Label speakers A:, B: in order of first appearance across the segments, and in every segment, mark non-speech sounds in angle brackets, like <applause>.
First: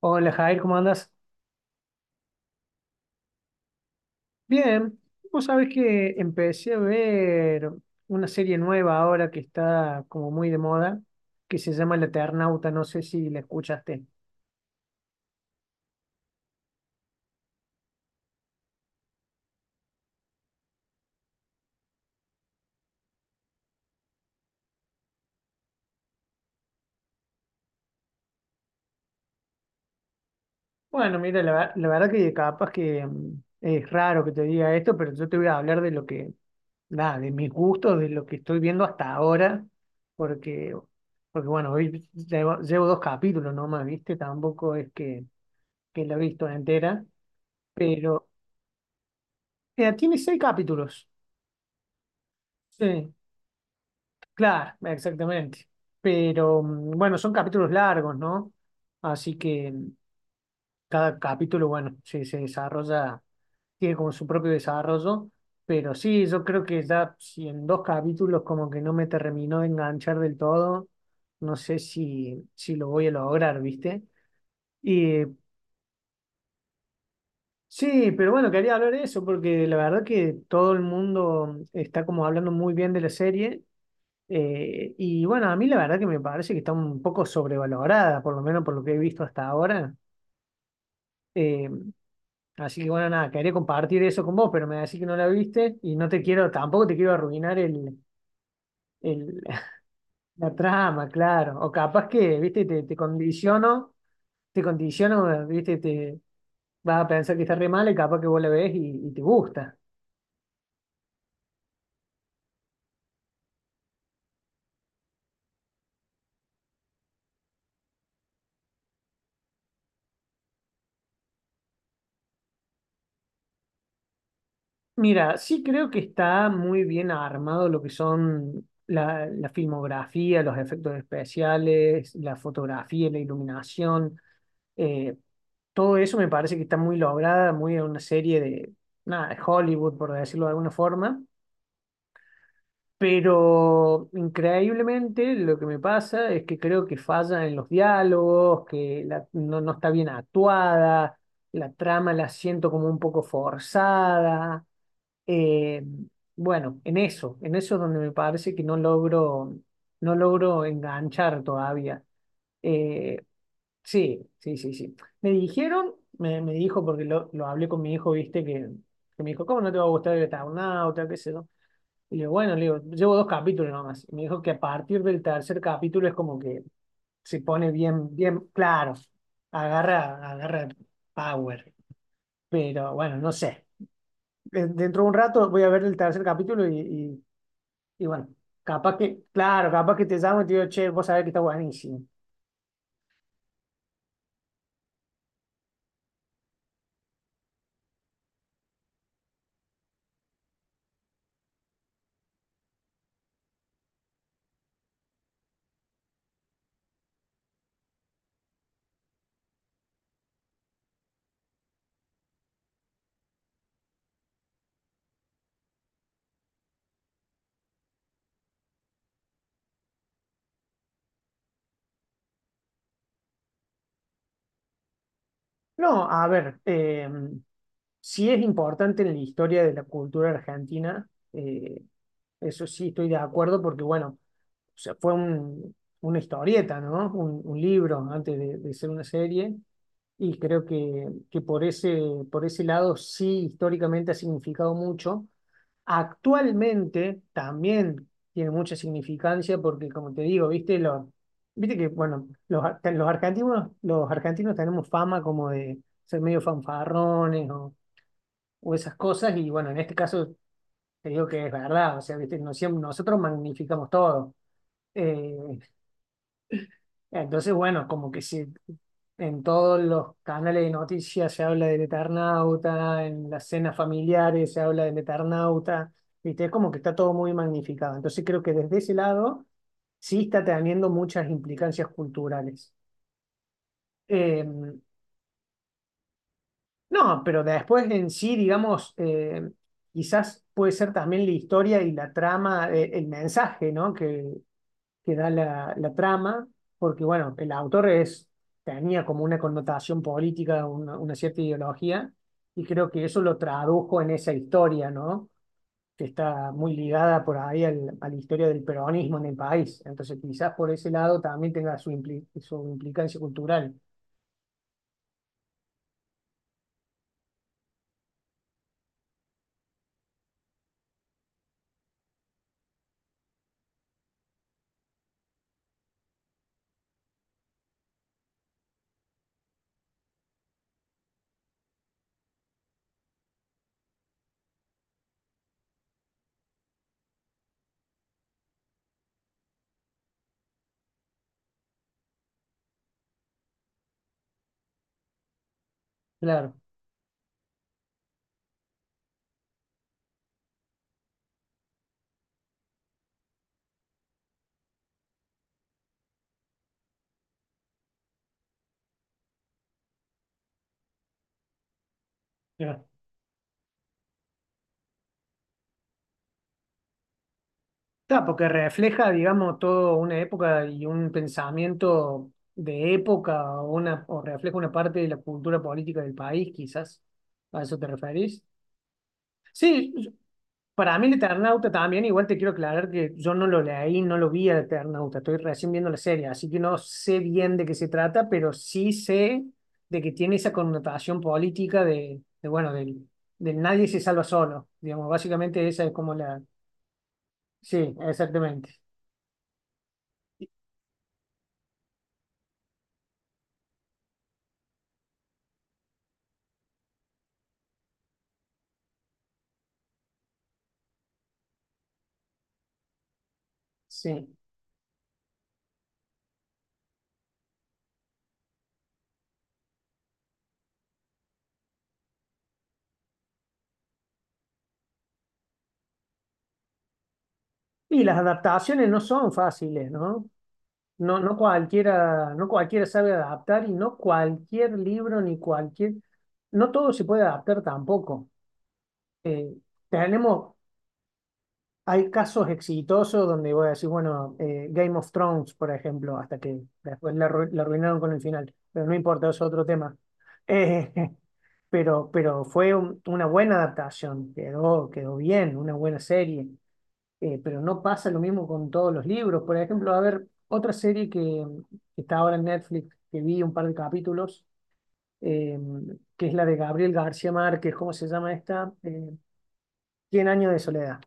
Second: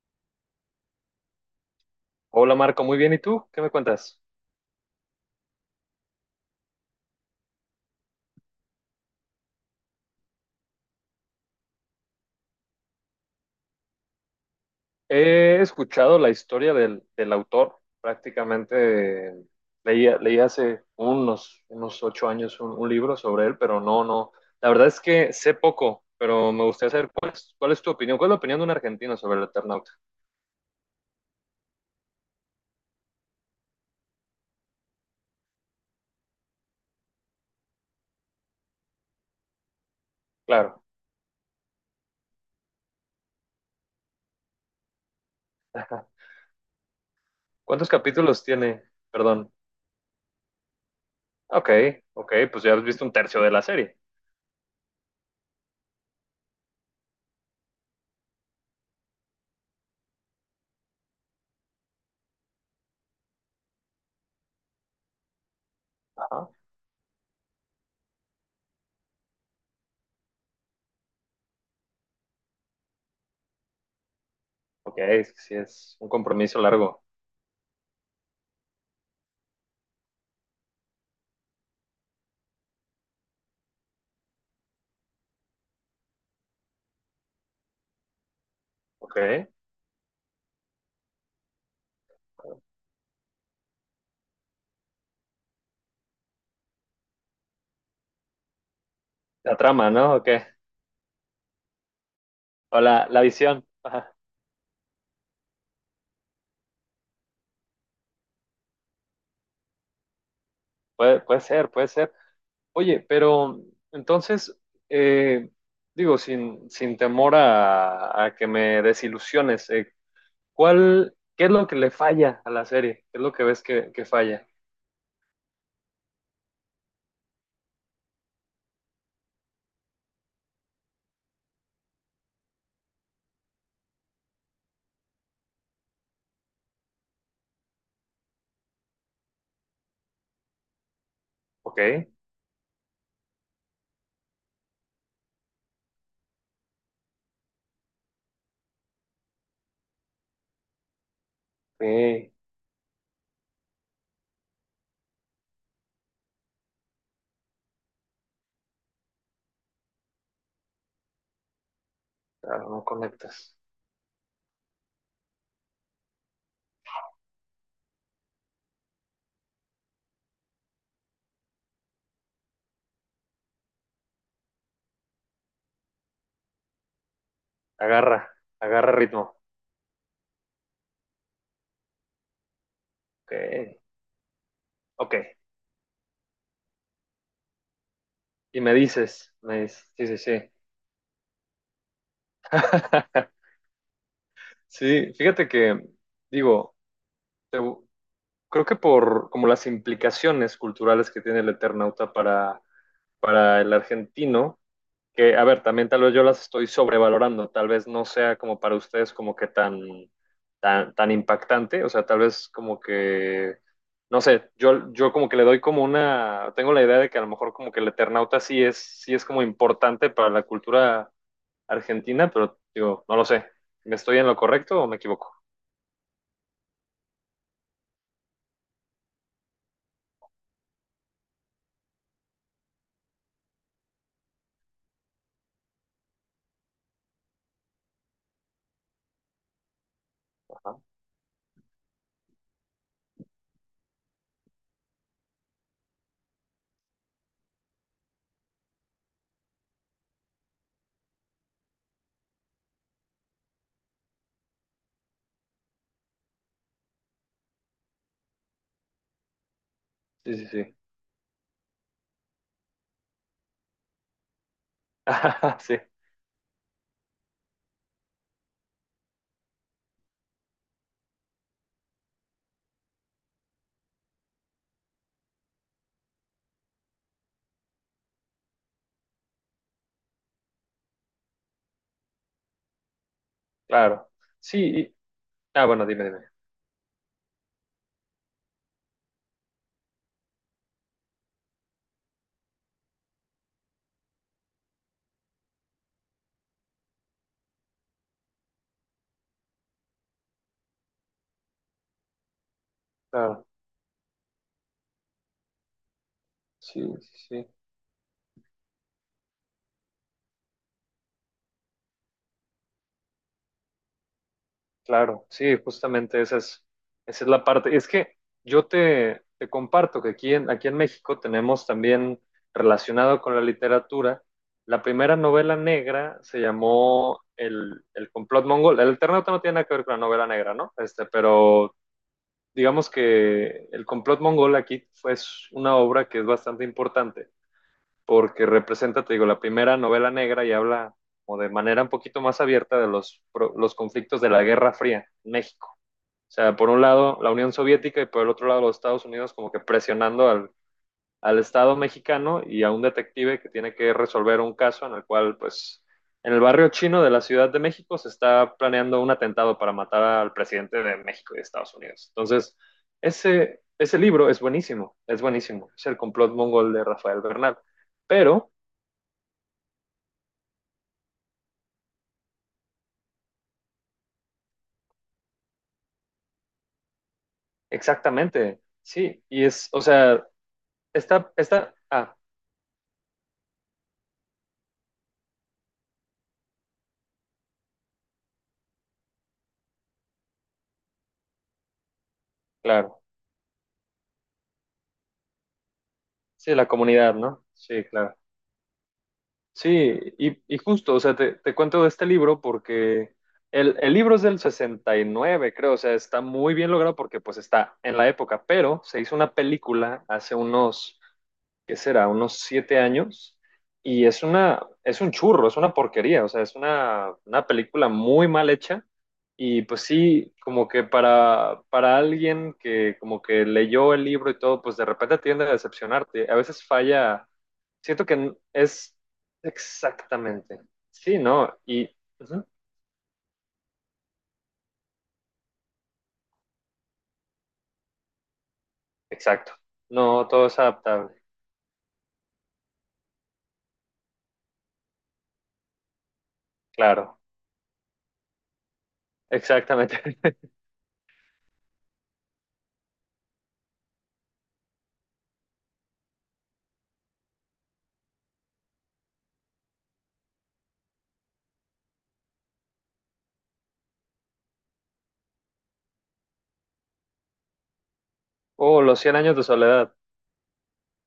A: Hola Jair, ¿cómo andas?
B: Hola Marco, muy bien. ¿Y tú? ¿Qué me cuentas?
A: Bien, vos sabés que empecé a ver una serie nueva ahora que está como muy de moda, que se llama El Eternauta, no sé si la escuchaste.
B: He escuchado la historia del autor. Prácticamente leí hace unos 8 años un libro sobre él, pero no. La verdad es que sé poco, pero me gustaría saber cuál es tu opinión. ¿Cuál es la opinión de un argentino sobre el Eternauta?
A: Bueno, mira, la verdad que capaz que es raro que te diga esto, pero yo te voy a hablar de mis gustos, de lo que estoy viendo hasta ahora, porque,
B: Claro.
A: porque bueno, hoy llevo dos capítulos nomás, ¿viste? Tampoco es que
B: <laughs>
A: la he visto entera.
B: ¿Cuántos
A: Pero
B: capítulos tiene? Perdón.
A: Mira, tiene seis capítulos.
B: Ok, ok, pues ya has visto un
A: Sí,
B: tercio de la serie.
A: claro, exactamente. Pero bueno, son capítulos largos, ¿no? Así que cada capítulo, bueno, se desarrolla, tiene como su propio desarrollo. Pero sí, yo
B: Ajá.
A: creo que ya si en dos capítulos como que no me terminó de enganchar del todo, no sé si lo voy a lograr, ¿viste?
B: Ok,
A: Y
B: es que sí, es un compromiso largo.
A: sí, pero bueno, quería hablar de eso porque la verdad que todo el mundo está como hablando muy bien de la serie. Y bueno, a mí la verdad que me parece que está un poco sobrevalorada, por lo menos por lo que he
B: Ok.
A: visto hasta ahora. Eh, Así que bueno, nada, quería compartir eso con vos, pero me decís que no la viste y no te quiero, tampoco te quiero arruinar el-
B: La trama,
A: <laughs>
B: ¿no? Ok.
A: la trama, claro. O capaz que, viste,
B: O
A: te
B: la visión.
A: condiciono,
B: <laughs>
A: viste, te vas a pensar que está re mal y capaz que vos la ves y te gusta.
B: Puede ser, puede ser. Oye, pero entonces, eh, digo, sin temor a que me desilusiones, ¿qué es lo que le falla a la serie? ¿Qué es lo que ves que falla?
A: Mira, sí creo que está muy bien armado lo que son la filmografía, los efectos especiales, la fotografía, la iluminación. eh, Todo eso me parece que está muy lograda, muy en una serie de, nada, de Hollywood, por decirlo de alguna forma.
B: Ok,
A: Pero increíblemente lo que me pasa es que creo que falla en los diálogos, que no, no está bien actuada, la trama la
B: ok,
A: siento como un poco forzada. Eh, bueno, en eso es donde me parece que no logro, no logro enganchar todavía.
B: claro, no
A: Eh,
B: conectas.
A: sí, sí, sí, sí. Me dijo, porque lo hablé con mi hijo, viste, que me dijo, ¿cómo no te va a gustar el Eternauta, qué sé yo? Y le digo, bueno, le digo, llevo dos capítulos nomás. Y me dijo que a partir del tercer capítulo es como que se pone bien,
B: Agarra,
A: bien
B: agarra
A: claro,
B: ritmo.
A: agarra power. Pero bueno, no
B: Ok,
A: sé. Dentro de un
B: ok.
A: rato voy a ver el tercer capítulo y bueno,
B: Y me
A: capaz que,
B: dices, me
A: claro,
B: dices,
A: capaz que
B: sí,
A: te
B: sí,
A: llamo y
B: sí.
A: te digo, che, vos sabés que está buenísimo.
B: <laughs> Sí, fíjate que, digo, te- creo que por como las implicaciones culturales que tiene el Eternauta para el argentino, que, a ver, también tal vez yo las estoy sobrevalorando, tal vez no sea como para ustedes como que tan, impactante, o sea, tal vez como que, no sé, yo como que le doy como una, tengo la idea de que a lo mejor como que el Eternauta sí es como importante para la cultura argentina, pero digo, no lo sé, ¿me estoy en lo correcto o me equivoco?
A: No, a ver, sí es importante en la historia de la cultura argentina, eso sí estoy de acuerdo, porque bueno, o sea, una historieta, ¿no? Un libro antes de ser una serie, y creo
B: Ajá.
A: que por por ese lado sí históricamente ha significado mucho. Actualmente también tiene mucha significancia porque, como te digo, viste, viste que, bueno, los argentinos tenemos fama como de ser medio fanfarrones o esas cosas y, bueno, en este caso
B: Sí, sí, sí.
A: te digo que es verdad, o sea, viste, no siem- nosotros magnificamos todo. Eh,
B: <laughs> Sí.
A: entonces, bueno, en todos los canales de noticias se habla del Eternauta, en las cenas familiares se habla del Eternauta, ¿viste? Es como que está todo muy magnificado. Entonces creo que desde ese lado sí está teniendo muchas implicancias culturales.
B: Claro,
A: Eh,
B: sí, y- ah, bueno, dime,
A: no, pero después en sí, digamos, quizás puede ser también la historia y la trama, el mensaje, ¿no? Que da la trama, porque bueno, tenía como una connotación política, una cierta ideología, y creo que eso lo
B: claro,
A: tradujo en esa historia, ¿no? Que está muy
B: sí,
A: ligada
B: sí,
A: por
B: sí,
A: ahí a la historia del peronismo en el país. Entonces, quizás por ese lado también tenga su, su implicancia cultural.
B: claro, sí, justamente esa es la parte, es que yo te comparto que aquí en México tenemos también relacionado con la literatura, la primera novela negra se llamó el complot mongol, el Eternauta no tiene nada que ver con la novela negra, ¿no? Este, pero digamos que El complot mongol aquí fue es una obra que es bastante importante porque representa, te digo, la primera novela negra y habla o de manera un poquito más abierta de los conflictos de la Guerra Fría en México. O
A: Claro,
B: sea, por un lado la Unión Soviética y por el otro lado los Estados Unidos como que presionando al Estado mexicano y a un detective que tiene que resolver un caso en el cual, pues, en el barrio chino de la Ciudad de México se está planeando un atentado para matar al presidente de México y de Estados Unidos. Entonces,
A: ya.
B: ese libro es buenísimo, es buenísimo. Es el complot mongol de Rafael Bernal.
A: Está, porque
B: Pero
A: refleja, digamos, toda una época y un pensamiento de época o, una, o refleja una parte de la cultura política del país, quizás. ¿A eso te referís?
B: exactamente, sí, y es, o
A: Sí, yo-
B: sea,
A: para mí el Eternauta también,
B: ah,
A: igual te quiero aclarar que yo no lo leí, no lo vi al Eternauta, estoy recién viendo la serie, así que no sé bien de qué se trata, pero sí sé de que tiene esa connotación política bueno,
B: claro,
A: del nadie se salva solo, digamos, básicamente esa es como la...
B: sí, la comunidad, ¿no? Sí,
A: Sí,
B: claro.
A: exactamente,
B: Sí, y justo, o sea, te cuento de este libro porque el libro es del 69, creo, o sea, está muy bien logrado porque pues está en la época, pero se hizo una película hace unos ¿qué será? Unos 7 años. Y es
A: sí.
B: una, es un churro, es una porquería, o sea, es una película muy mal hecha. Y pues sí, como que para alguien que como que leyó el libro y todo, pues de repente tiende a decepcionarte. A veces falla,
A: Y
B: siento que
A: las adaptaciones
B: es
A: no son fáciles, ¿no?
B: exactamente,
A: No,
B: sí,
A: no
B: ¿no? Y,
A: cualquiera,
B: ujú,
A: no cualquiera sabe adaptar y no cualquier libro ni cualquier, no todo se puede adaptar tampoco.
B: exacto,
A: Eh,
B: no, todo
A: Tenemos,
B: es adaptable,
A: hay casos exitosos donde voy a decir, bueno, Game of Thrones, por ejemplo, hasta que después
B: claro,
A: la arruinaron con el final, pero no importa, es otro tema.
B: exactamente. <laughs>
A: Eh, <laughs> pero una buena adaptación, quedó bien, una buena serie. Pero no pasa lo mismo con todos los libros. Por ejemplo, a ver, otra serie que está ahora en Netflix, que vi un par de capítulos, eh, que es la de Gabriel García Márquez, ¿cómo se llama esta?
B: Oh, los Cien años de soledad.
A: Cien años de soledad.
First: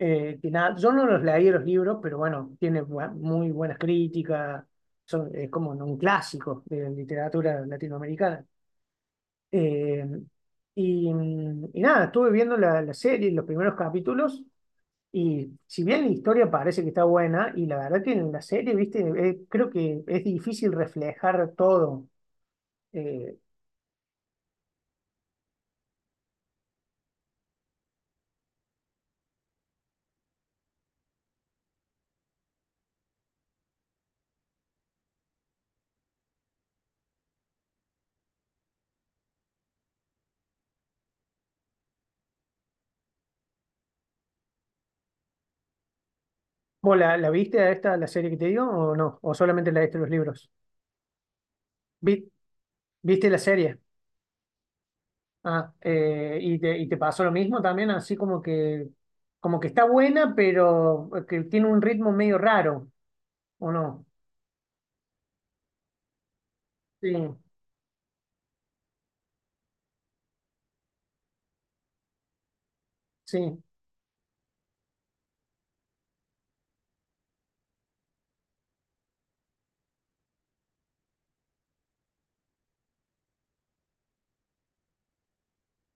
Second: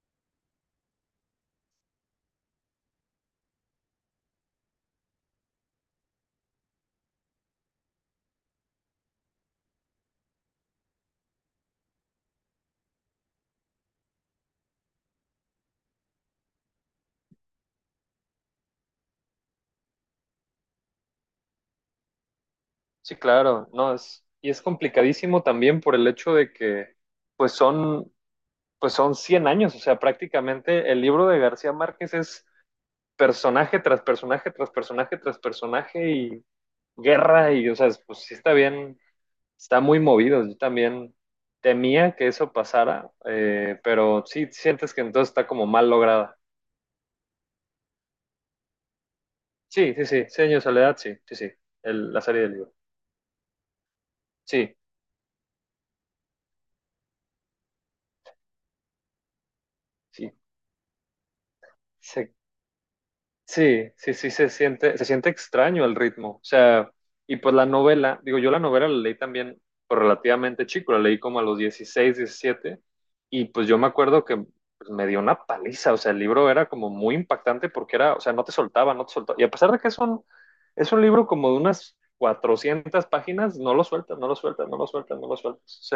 A: Que nada, yo no los leí los libros, pero bueno, tiene muy buenas críticas, es como un clásico de la literatura latinoamericana. Eh, y, y nada, estuve viendo la serie, los primeros capítulos. Y si bien la historia parece que está buena, y la verdad que en la serie, viste, eh, creo que es difícil reflejar todo.
B: Sí,
A: Eh,
B: claro, no es y es complicadísimo también por el hecho de que pues son pues son 100 años, o sea, prácticamente el libro de García Márquez es personaje tras personaje tras personaje tras personaje y guerra y o sea, pues sí está bien, está muy movido. Yo también temía que eso pasara, pero sí sientes que entonces está como mal lograda.
A: ¿Vos la viste a esta, la serie que te digo, o no? ¿O solamente la
B: Sí,
A: viste
B: sí,
A: los
B: sí, Cien
A: libros?
B: años de Soledad, sí, sí, sí, la
A: Vi-
B: serie del libro.
A: ¿Viste la serie?
B: Sí,
A: Ah, y te pasó lo mismo también, así como que está
B: sí,
A: buena, pero que tiene un ritmo
B: se
A: medio raro, ¿o
B: sí,
A: no?
B: sí, sí, se siente extraño el ritmo. O sea,
A: Sí,
B: y pues la novela, digo, yo la novela la leí también pues, relativamente chico, la leí como a los 16, 17, y
A: sí,
B: pues yo me acuerdo que pues, me dio una paliza, o sea, el libro era como muy impactante porque era, o sea, no te soltaba, no te soltaba. Y a pesar de que es un libro como de unas 400 páginas, no lo sueltas, no lo sueltas, no lo sueltas, no lo sueltas.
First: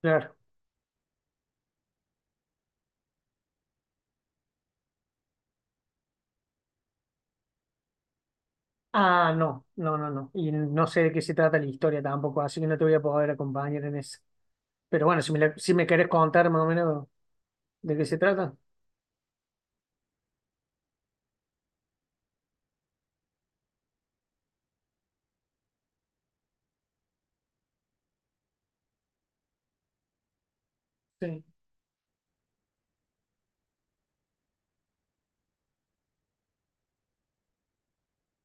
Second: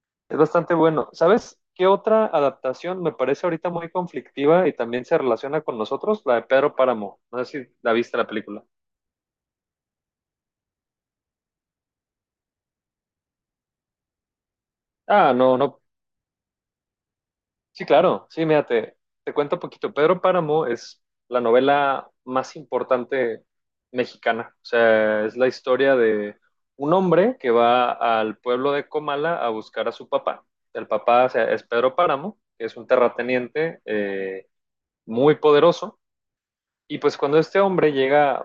A: claro.
B: Es bastante bueno. ¿Sabes qué otra adaptación me parece ahorita muy conflictiva y también se relaciona con nosotros? La de Pedro Páramo. No sé si la viste la película.
A: Ah, no, no, no, no. Y no sé de qué se trata la historia tampoco, así que no te voy a poder acompañar en eso. Pero bueno,
B: Ah, no,
A: si
B: no.
A: me querés contar más o menos
B: Sí,
A: de qué se
B: claro. Sí,
A: trata.
B: mira, te cuento un poquito. Pedro Páramo es la novela más importante mexicana. O sea, es la historia de un hombre que va al pueblo de Comala a buscar a su papá. El papá, o
A: Sí,
B: sea, es Pedro Páramo, que es un terrateniente, muy poderoso. Y pues cuando este hombre llega,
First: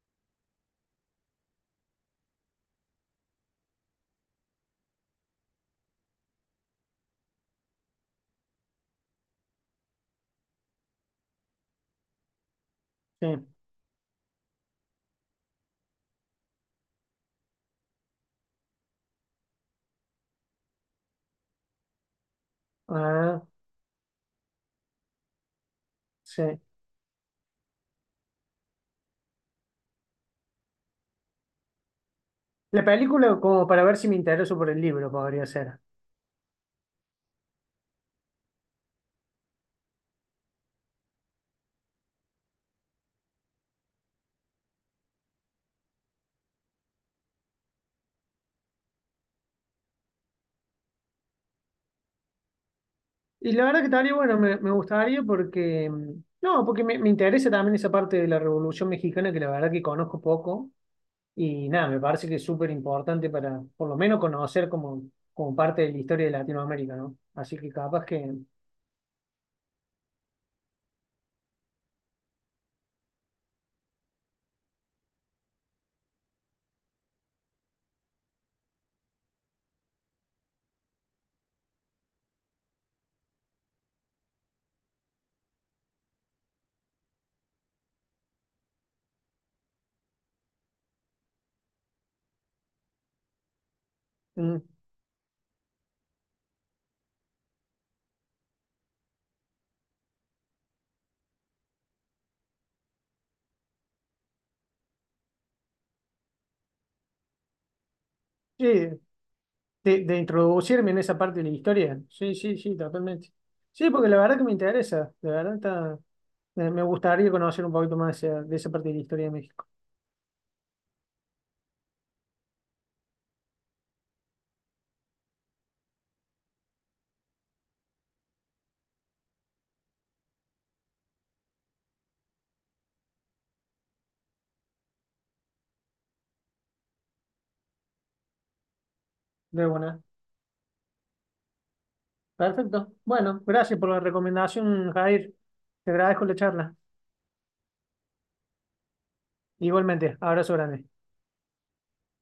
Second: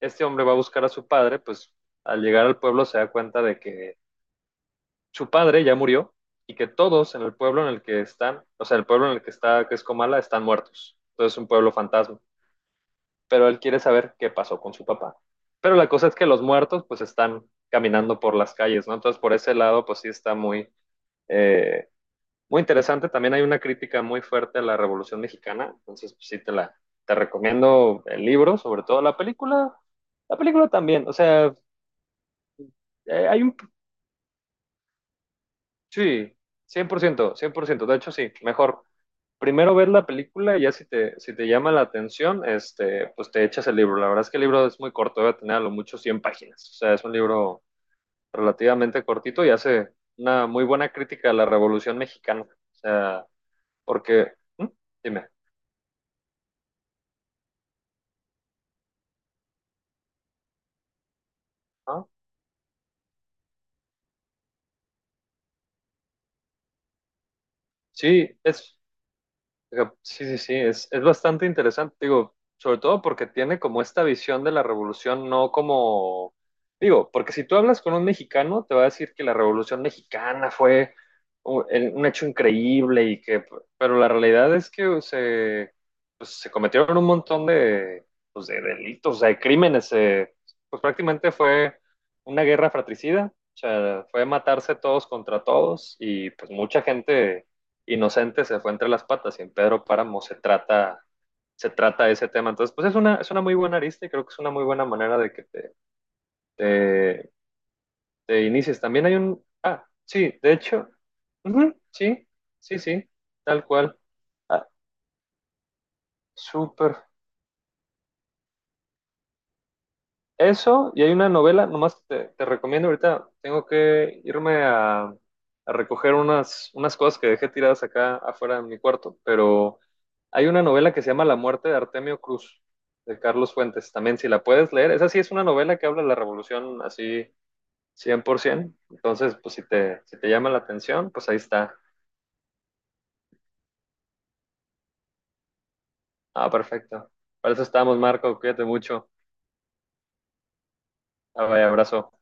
B: este hombre va a buscar a su padre, pues al llegar al pueblo se da cuenta de que su padre ya murió y que todos en el pueblo en el que están, o sea, el pueblo en el que está, que es Comala, están muertos. Entonces es un pueblo fantasma.
A: sí.
B: Pero él quiere saber qué pasó con su papá. Pero la cosa es que los muertos pues están caminando por las calles, ¿no? Entonces por ese lado pues sí está muy, eh, muy interesante. También
A: Ah,
B: hay una crítica muy fuerte a la Revolución Mexicana, entonces pues, sí te
A: sí.
B: la te recomiendo el libro, sobre todo la película. La película también, o sea,
A: La película
B: hay un
A: como para ver si me intereso por el libro podría ser.
B: sí, 100% 100%, de hecho sí, mejor primero ver la película y ya si te si te llama la atención, este, pues te echas el libro. La verdad es que el libro es muy corto, debe tener a lo mucho 100 páginas. O sea, es un libro relativamente cortito y hace una muy buena crítica a la Revolución Mexicana. O sea,
A: Y la verdad que estaría
B: porque
A: bueno,
B: ¿eh?
A: me gustaría
B: Dime,
A: porque... no, porque me interesa también esa parte de la Revolución Mexicana que la verdad que conozco poco. Y nada, me
B: ¿ah?
A: parece que es súper importante para por lo menos conocer como, como parte de la historia de Latinoamérica, ¿no? Así que capaz que...
B: Sí, es, sí, sí, sí, es bastante interesante, digo, sobre todo porque tiene como esta visión de la revolución, no como, digo, porque si tú hablas con un mexicano, te va a decir que la revolución mexicana fue un hecho increíble y que, pero la realidad es que se, pues, se cometieron un montón de, pues, de delitos, o sea, de crímenes, pues prácticamente fue una guerra fratricida, o sea, fue
A: mm,
B: matarse todos contra todos y pues mucha gente inocente se fue entre las patas y en Pedro Páramo se trata ese tema. Entonces, pues es una muy buena arista y creo que es una muy buena manera de que te, te inicies.
A: sí,
B: También hay un... Ah,
A: de
B: sí, de hecho,
A: introducirme en esa parte de la
B: ujú,
A: historia.
B: sí,
A: Sí, sí, sí,
B: sí, sí,
A: totalmente.
B: tal
A: Sí,
B: cual.
A: porque la verdad que me
B: Ah,
A: interesa, la verdad está... me
B: súper.
A: gustaría conocer un poquito más de de esa parte de la historia de México.
B: Eso, y hay una novela, nomás te recomiendo, ahorita tengo que irme a recoger unas, unas cosas que dejé tiradas acá afuera de mi cuarto, pero hay una novela que se llama La muerte de Artemio Cruz, de Carlos Fuentes, también si la puedes leer, esa sí es una novela que habla de la revolución así 100%, entonces pues si
A: De buena.
B: te, si te llama la atención, pues ahí está.
A: Perfecto. Bueno, gracias por la recomendación, Jair. Te agradezco la
B: Ah,
A: charla.
B: perfecto. Para eso estamos, Marco, cuídate mucho.
A: Igualmente, abrazo grande.
B: Ah, vaya, abrazo.